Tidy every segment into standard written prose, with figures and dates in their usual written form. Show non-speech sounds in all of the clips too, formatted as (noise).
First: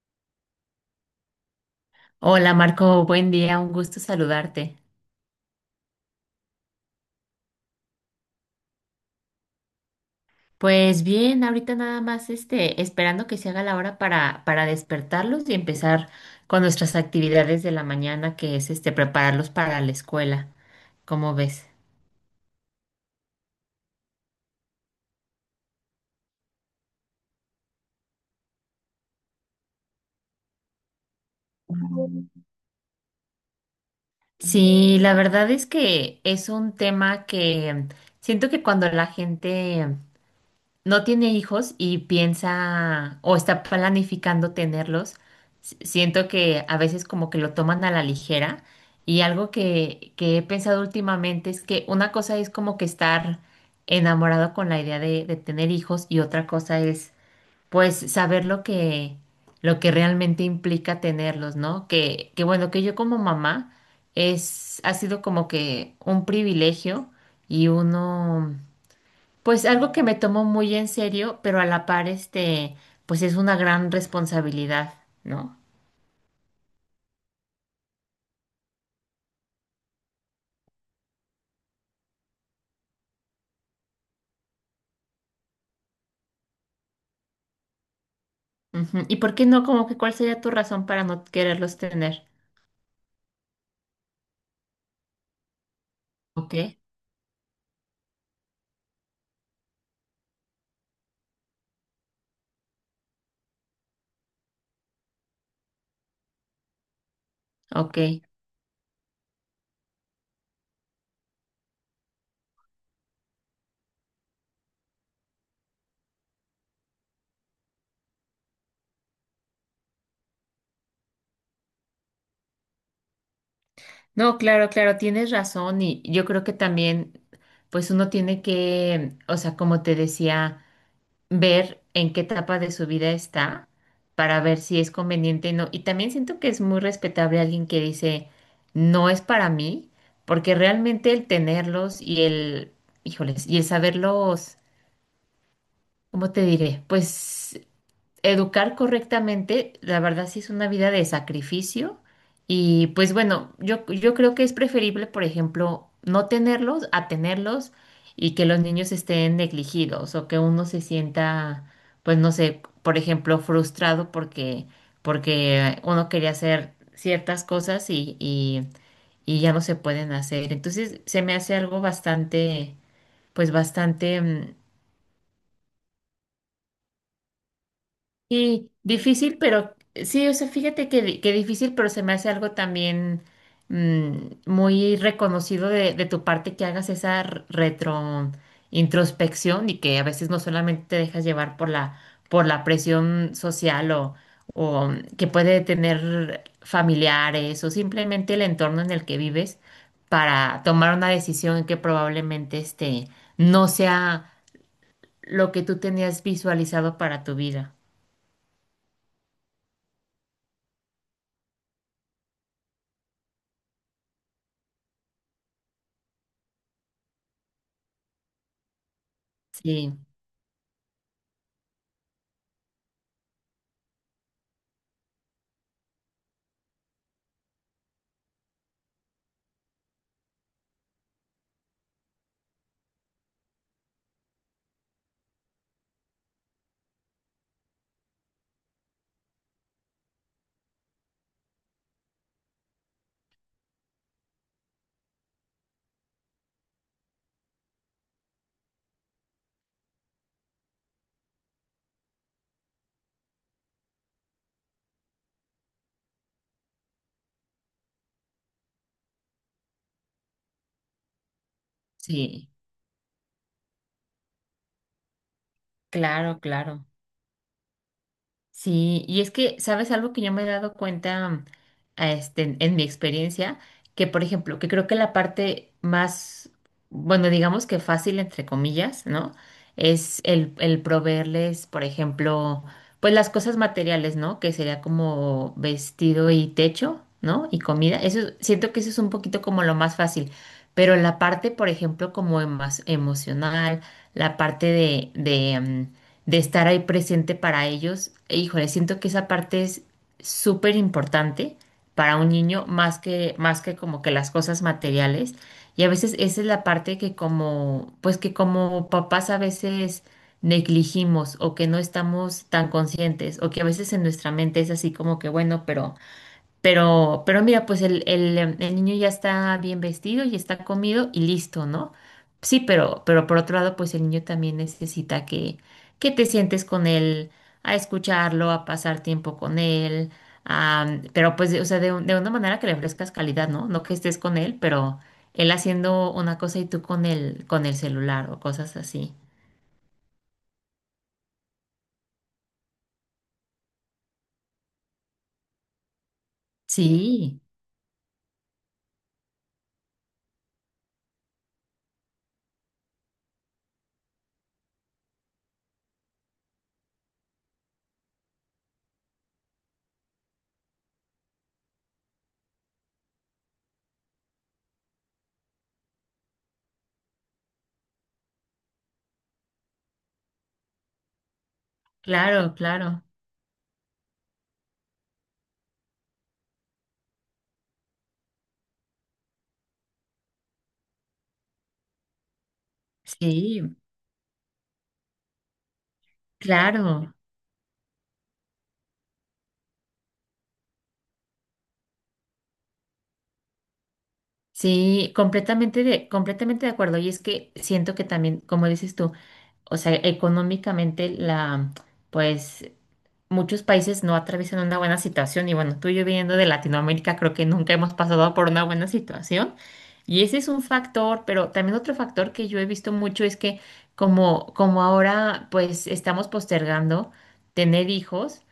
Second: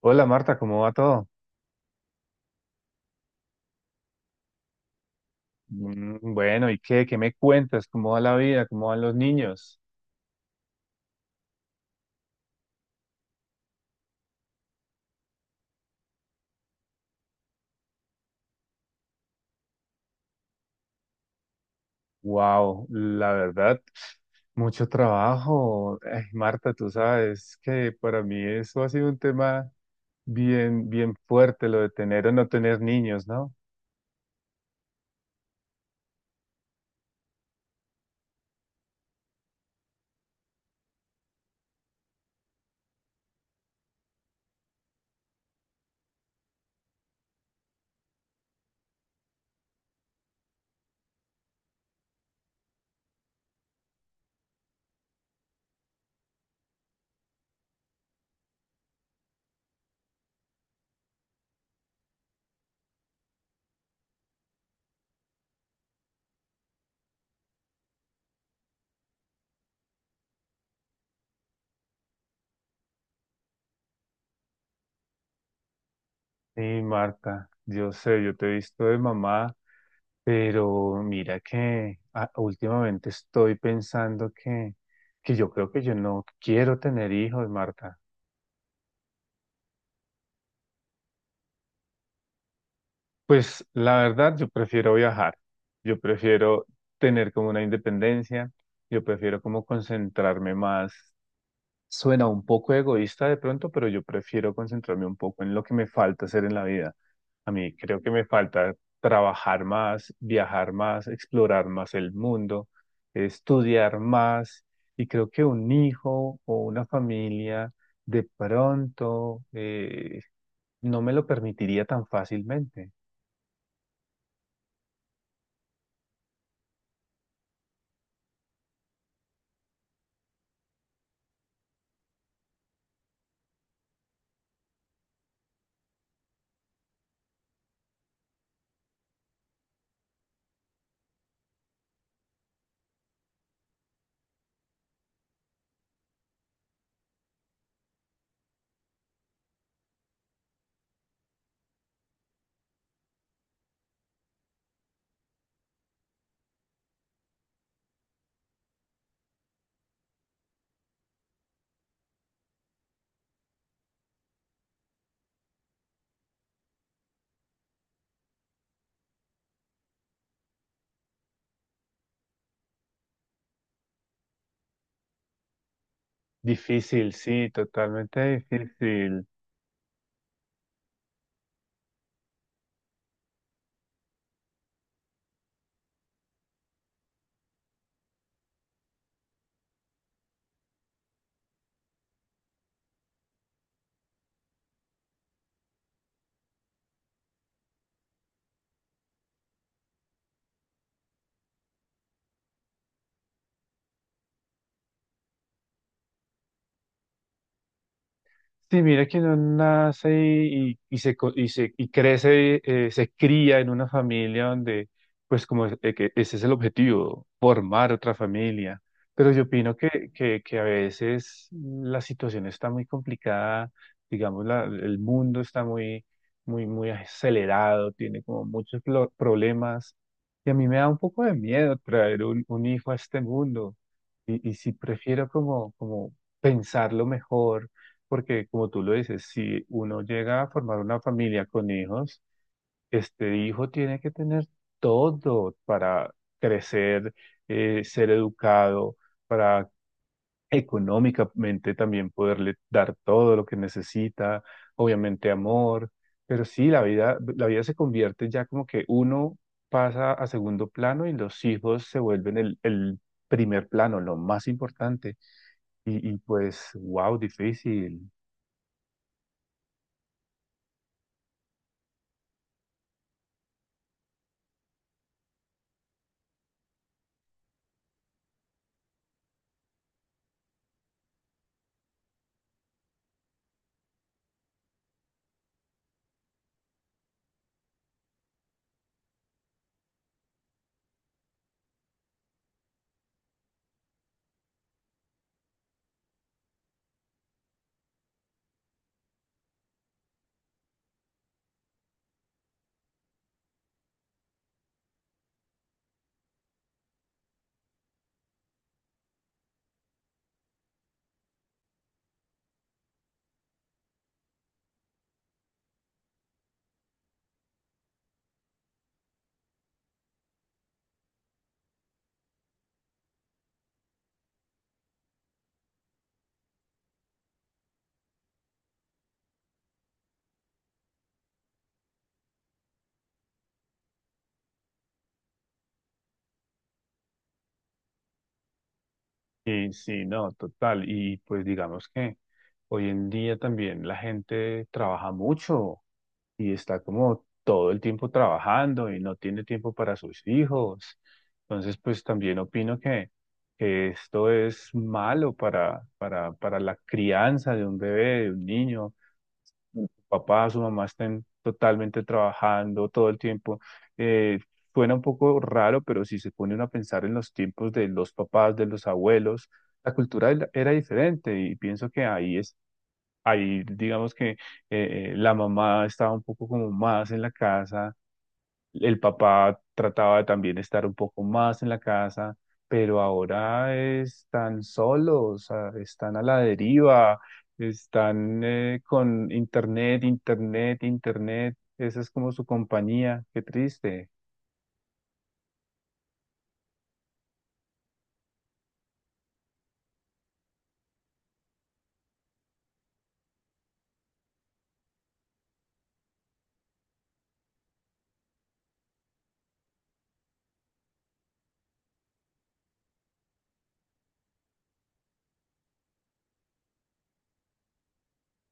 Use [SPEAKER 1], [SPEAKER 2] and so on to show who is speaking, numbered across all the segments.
[SPEAKER 1] Hola Marta, ¿cómo va todo?
[SPEAKER 2] Hola Marco, buen día, un gusto saludarte.
[SPEAKER 1] Bueno, ¿y qué? ¿Qué me cuentas? ¿Cómo va la vida? ¿Cómo van los niños?
[SPEAKER 2] Pues bien, ahorita nada más esperando que se haga la hora para despertarlos y empezar con nuestras actividades de la mañana, que es prepararlos para la escuela. ¿Cómo ves?
[SPEAKER 1] Wow, la verdad, mucho trabajo. Ay, Marta, tú sabes que para mí eso ha sido un tema bien, bien fuerte, lo de tener o no tener niños, ¿no?
[SPEAKER 2] Sí, la verdad es que es un tema que siento que cuando la gente no tiene hijos y piensa o está planificando tenerlos, siento que a veces como que lo toman a la ligera y algo que he pensado últimamente es que una cosa es como que estar enamorado con la idea de tener hijos y otra cosa es pues saber lo lo que realmente implica tenerlos, ¿no? Que bueno, que yo como mamá es, ha sido como que un privilegio y uno... Pues algo que me tomo muy en serio, pero a la par, pues es una gran responsabilidad, ¿no?
[SPEAKER 1] Sí, Marta, yo sé, yo te he visto de mamá, pero mira que últimamente estoy pensando que yo creo que yo no quiero tener hijos, Marta.
[SPEAKER 2] Ujú. ¿Y por qué no? ¿Como que cuál sería tu razón para no quererlos tener?
[SPEAKER 1] Pues la verdad, yo prefiero viajar, yo
[SPEAKER 2] Ok,
[SPEAKER 1] prefiero tener como una independencia, yo prefiero como concentrarme más. Suena un poco egoísta de pronto, pero yo prefiero concentrarme un poco en lo que me falta hacer en la vida. A mí
[SPEAKER 2] ok.
[SPEAKER 1] creo que me falta trabajar más, viajar más, explorar más el mundo, estudiar más. Y creo que un hijo o una familia de pronto no me lo permitiría tan fácilmente.
[SPEAKER 2] No, claro, claro, tienes razón y yo creo que también, pues uno tiene que, o sea, como te decía, ver en qué etapa de su vida está para ver si es conveniente o no. Y también siento que es muy respetable alguien que dice, no es para mí, porque realmente el tenerlos y el, híjoles, y el saberlos, ¿cómo te diré? Pues educar correctamente, la verdad sí es una vida de sacrificio y pues bueno, yo creo que es preferible, por ejemplo, no tenerlos a tenerlos y que los niños estén negligidos o que uno se sienta, pues no sé, por ejemplo, frustrado porque uno quería hacer ciertas cosas y ya no se pueden hacer. Entonces se me hace algo bastante, pues bastante...
[SPEAKER 1] Difícil, sí, totalmente
[SPEAKER 2] Sí,
[SPEAKER 1] difícil.
[SPEAKER 2] difícil, pero sí, o sea, fíjate que, que difícil, pero se me hace algo también mm, muy reconocido de tu parte que hagas esa retro introspección y que a veces no solamente te dejas llevar por por la presión social o que puede tener familiares o simplemente el entorno en el que vives para tomar una decisión que probablemente no sea lo que tú tenías visualizado para tu vida.
[SPEAKER 1] Sí, mira que uno nace y se crece, se cría en una familia donde, pues que ese es el objetivo, formar otra familia. Pero yo opino
[SPEAKER 2] Sí.
[SPEAKER 1] que a veces la situación está muy complicada, digamos, el mundo está muy, muy, muy acelerado, tiene como muchos problemas. Y a mí me da un poco de miedo traer un hijo a este mundo. Y si prefiero como pensarlo mejor porque como tú lo dices, si uno llega a formar una familia con hijos, este hijo tiene que tener todo para crecer, ser educado, para económicamente también poderle dar todo lo que necesita, obviamente amor, pero sí, la vida se convierte ya como que uno pasa a segundo plano y los hijos se vuelven
[SPEAKER 2] Sí,
[SPEAKER 1] el primer plano, lo más importante. Y
[SPEAKER 2] claro,
[SPEAKER 1] pues,
[SPEAKER 2] claro.
[SPEAKER 1] wow, difícil.
[SPEAKER 2] Sí, y es que, ¿sabes algo que yo me he dado cuenta a en mi experiencia? Que, por ejemplo, que creo que la parte más, bueno, digamos que fácil, entre comillas, ¿no? Es el proveerles, por ejemplo, pues las cosas materiales, ¿no? Que sería como vestido y techo, ¿no? Y comida. Eso, siento que eso es un poquito como lo más fácil. Pero la parte, por ejemplo, como emocional, la parte de estar ahí presente para ellos. E, híjole, siento que esa parte es súper importante para un niño, más más que como que las cosas materiales. Y a veces esa es la parte que como, pues que como papás a veces negligimos o que no estamos tan conscientes o que a veces en nuestra mente es así como que, bueno, pero mira, pues el niño ya está bien vestido y está comido y listo, ¿no? Sí, pero por otro lado, pues el niño también necesita que te sientes con él, a escucharlo, a pasar tiempo con él, a- pero pues, de- o sea, de, un- de una manera que le ofrezcas calidad, ¿no? No que estés con él, pero él haciendo una cosa y tú con con el celular o cosas así.
[SPEAKER 1] Sí, sí, no, total. Y pues digamos que hoy en día también la gente trabaja mucho y está como
[SPEAKER 2] Sí,
[SPEAKER 1] todo el tiempo trabajando y no tiene tiempo para sus hijos. Entonces, pues también opino que esto es malo para la crianza de un bebé, de un niño papá, su mamá estén totalmente trabajando todo el tiempo. Eh, Suena un poco raro, pero si se pone uno a pensar en los tiempos de los papás, de los abuelos, la cultura era diferente y pienso que ahí
[SPEAKER 2] claro,
[SPEAKER 1] es,
[SPEAKER 2] claro.
[SPEAKER 1] ahí digamos que la mamá estaba un poco como más en la casa, el papá trataba de también estar un poco más en la casa, pero
[SPEAKER 2] Sí,
[SPEAKER 1] ahora están solos, están a la
[SPEAKER 2] claro.
[SPEAKER 1] deriva, están con internet, internet, internet. Esa es como su compañía. Qué triste.
[SPEAKER 2] Sí, completamente de acuerdo. Y es que siento que también, como dices tú, o sea, económicamente pues muchos países no atraviesan una buena situación y bueno, tú y yo viniendo de Latinoamérica creo que nunca hemos pasado por una buena situación y ese es un factor, pero también otro factor que yo he visto mucho es que como ahora pues estamos postergando tener hijos.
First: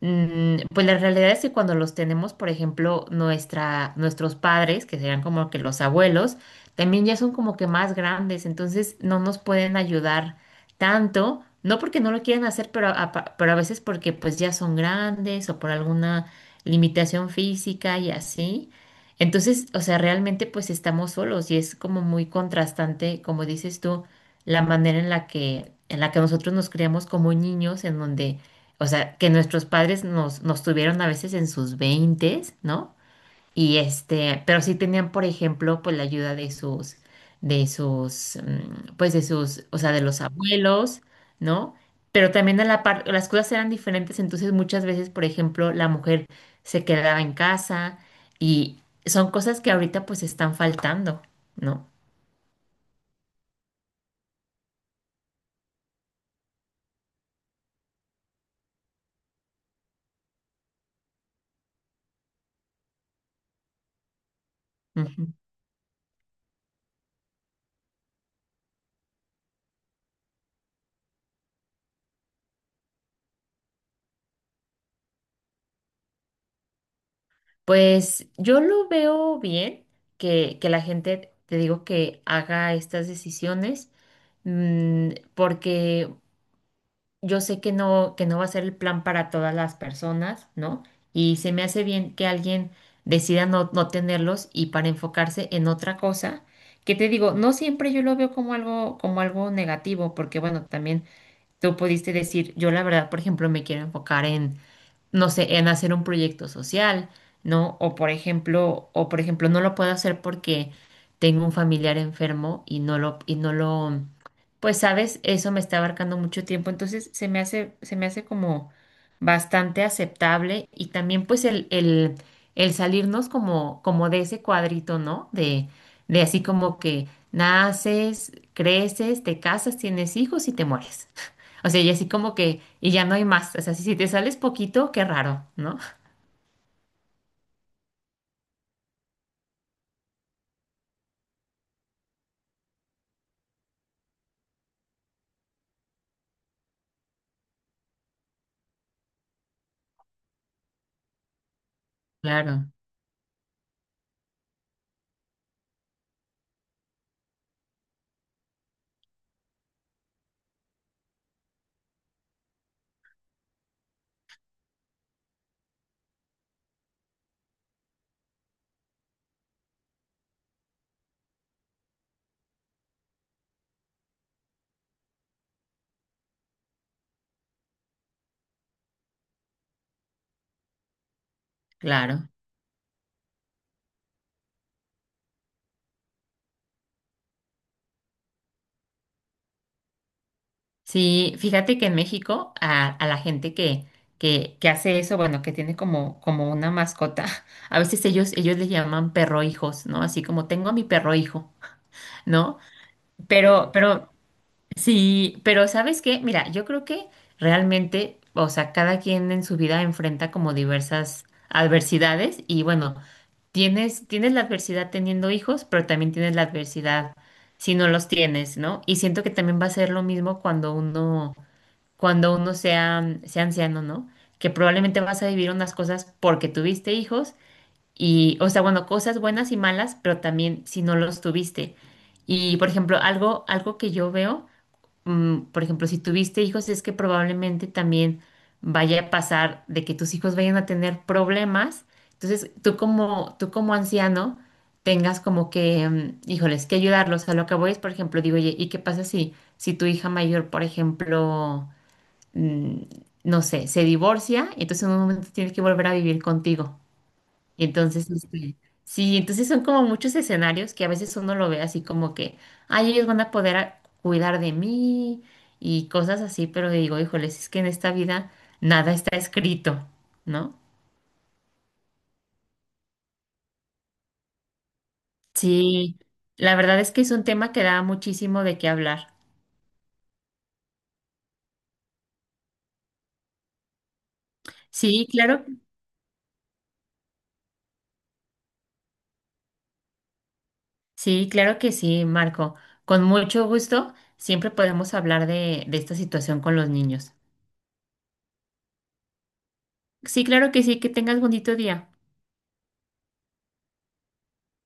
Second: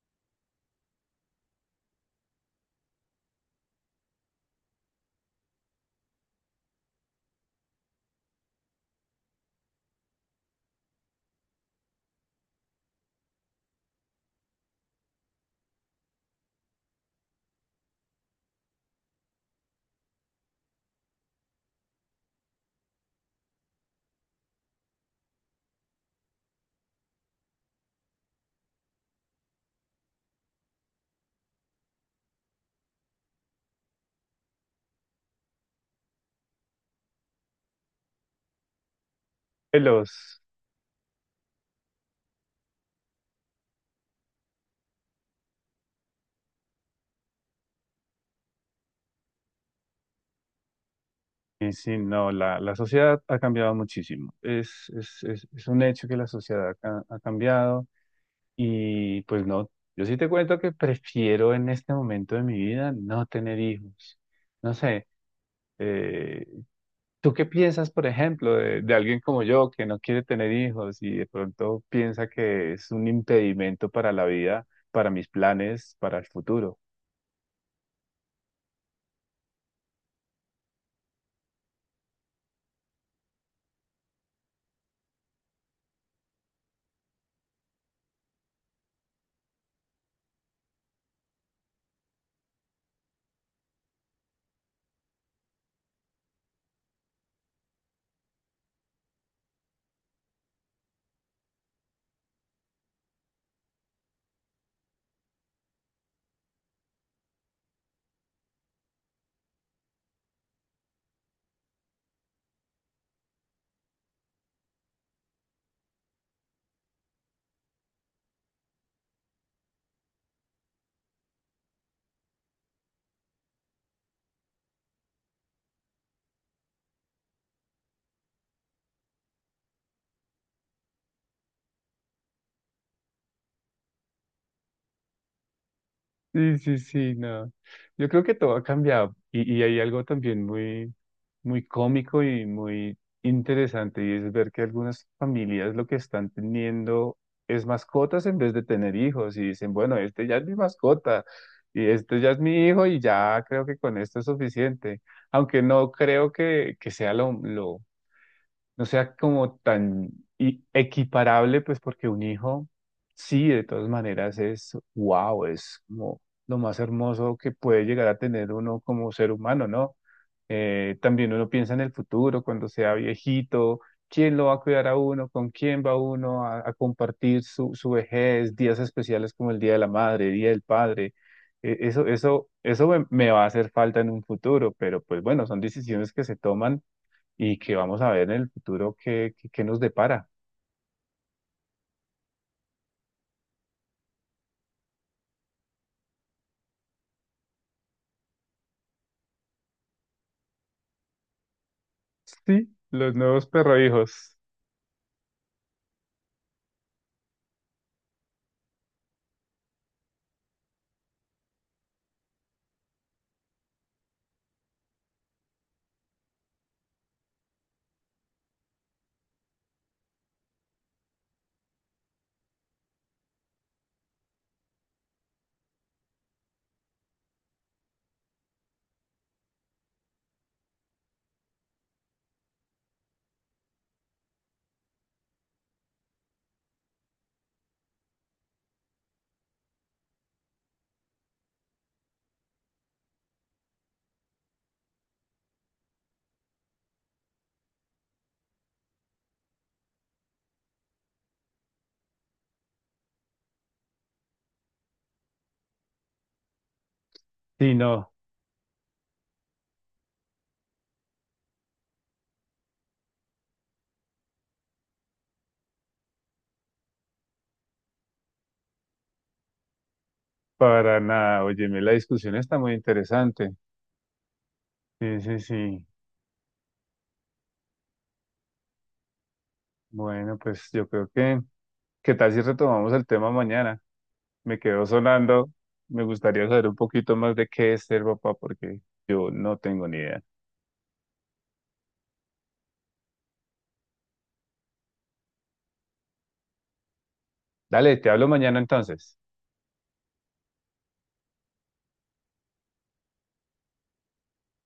[SPEAKER 2] Pues la realidad es que cuando los tenemos, por ejemplo, nuestros padres, que serían como que los abuelos, también ya son como que más grandes, entonces no nos pueden ayudar tanto, no porque no lo quieran hacer, pero a veces porque pues ya son grandes o por alguna limitación física y así. Entonces, o sea, realmente pues estamos solos y es como muy contrastante, como dices tú, la manera en en la que nosotros nos criamos como niños, en donde o sea, que nuestros padres nos tuvieron a veces en sus veintes, ¿no? Y pero sí tenían, por ejemplo, pues la ayuda de sus, o sea, de los
[SPEAKER 1] Los,
[SPEAKER 2] abuelos, ¿no? Pero también a la par, las cosas eran diferentes, entonces muchas veces, por ejemplo, la mujer se quedaba en casa y son cosas que ahorita pues están faltando,
[SPEAKER 1] y
[SPEAKER 2] ¿no?
[SPEAKER 1] sí, no, la sociedad ha cambiado muchísimo. Es un hecho que la sociedad ha cambiado y pues no, yo sí te cuento que prefiero en este momento de mi vida no tener hijos. No sé. Eh, ¿Tú qué piensas, por ejemplo, de alguien como yo que no quiere tener hijos y de pronto piensa que es un impedimento para la vida, para mis planes, para el futuro?
[SPEAKER 2] Pues yo lo veo bien que la gente, te digo, que haga estas decisiones, porque yo sé que no va a ser el plan para todas las personas, ¿no? Y se me hace bien que alguien decida no tenerlos y para enfocarse en otra cosa, que te digo, no siempre yo lo veo como algo negativo, porque bueno, también tú pudiste decir, yo la verdad, por ejemplo, me quiero enfocar en no sé, en hacer un proyecto social, ¿no? O por ejemplo, no lo puedo hacer porque tengo un familiar enfermo y no lo, pues sabes, eso me está abarcando mucho tiempo, entonces se me hace como bastante aceptable y también pues el salirnos como, como de ese cuadrito, ¿no? De así como que naces, creces, te casas, tienes hijos y te mueres. O sea, y así como que, y ya no hay más. O sea, si te sales poquito, qué raro, ¿no?
[SPEAKER 1] Sí, sí, sí, no. Yo creo que todo ha cambiado y hay algo también muy, muy cómico y muy interesante y es ver que algunas familias lo que están teniendo es mascotas en vez de tener hijos y dicen, bueno, este ya es mi mascota y este ya es mi
[SPEAKER 2] Claro,
[SPEAKER 1] hijo y ya creo que con esto es suficiente, aunque no creo que sea lo, no sea como tan equiparable, pues porque un hijo, sí, de todas maneras es, wow, es como lo más hermoso que puede llegar a tener uno como ser humano, ¿no? También uno piensa en el futuro, cuando sea viejito, quién lo va a cuidar a uno, con quién va uno a compartir su vejez, días especiales como el Día de la Madre, Día del Padre.
[SPEAKER 2] claro.
[SPEAKER 1] Eso me va a hacer falta en un futuro, pero pues bueno, son decisiones que se toman y que vamos a ver en el futuro qué, qué, qué nos depara.
[SPEAKER 2] Sí, fíjate que en México a la gente que hace eso, bueno, que tiene como, como una mascota, (laughs) a veces ellos le llaman perro hijos, ¿no? Así como tengo a mi perro hijo, (laughs) ¿no?
[SPEAKER 1] Sí, los nuevos
[SPEAKER 2] Pero, pero,
[SPEAKER 1] perrohijos.
[SPEAKER 2] sí, pero ¿sabes qué? Mira, yo creo que realmente, o sea, cada quien en su vida enfrenta como diversas adversidades y bueno. Tienes la adversidad teniendo hijos, pero también tienes la adversidad si no los tienes, ¿no? Y siento que también va a ser lo mismo cuando uno sea, sea anciano, ¿no? Que probablemente vas a vivir unas cosas porque tuviste hijos y, o sea, bueno, cosas buenas y malas, pero también si no los tuviste. Y, por ejemplo, algo que yo veo por ejemplo, si tuviste hijos, es que probablemente también vaya a pasar de que tus hijos vayan a tener problemas. Entonces, tú como anciano, tengas como que, híjoles, que ayudarlos. A lo que voy es, por ejemplo, digo, oye, ¿y qué pasa si tu hija mayor, por ejemplo, mm, no sé, se divorcia, y entonces en un momento tiene que volver a vivir contigo?
[SPEAKER 1] Sí,
[SPEAKER 2] Entonces,
[SPEAKER 1] no,
[SPEAKER 2] sí, entonces son como muchos escenarios que a veces uno lo ve así como que, ay, ellos van a poder a- cuidar de mí y cosas así, pero digo, híjoles, es que en esta vida nada está escrito, ¿no?
[SPEAKER 1] para nada. Óyeme, la discusión está muy interesante. Sí, sí, sí.
[SPEAKER 2] Sí, la verdad es que es un tema que da muchísimo de qué hablar.
[SPEAKER 1] Bueno, pues yo creo que, ¿qué tal si retomamos el tema mañana? Me quedó
[SPEAKER 2] Sí, claro,
[SPEAKER 1] sonando. Me gustaría saber un poquito más de qué es ser papá porque yo no tengo ni idea.
[SPEAKER 2] sí, claro que sí, Marco. Con mucho gusto, siempre podemos hablar de esta situación con los niños.
[SPEAKER 1] Dale, te hablo mañana entonces.
[SPEAKER 2] Sí, claro que sí, que tengas bonito día.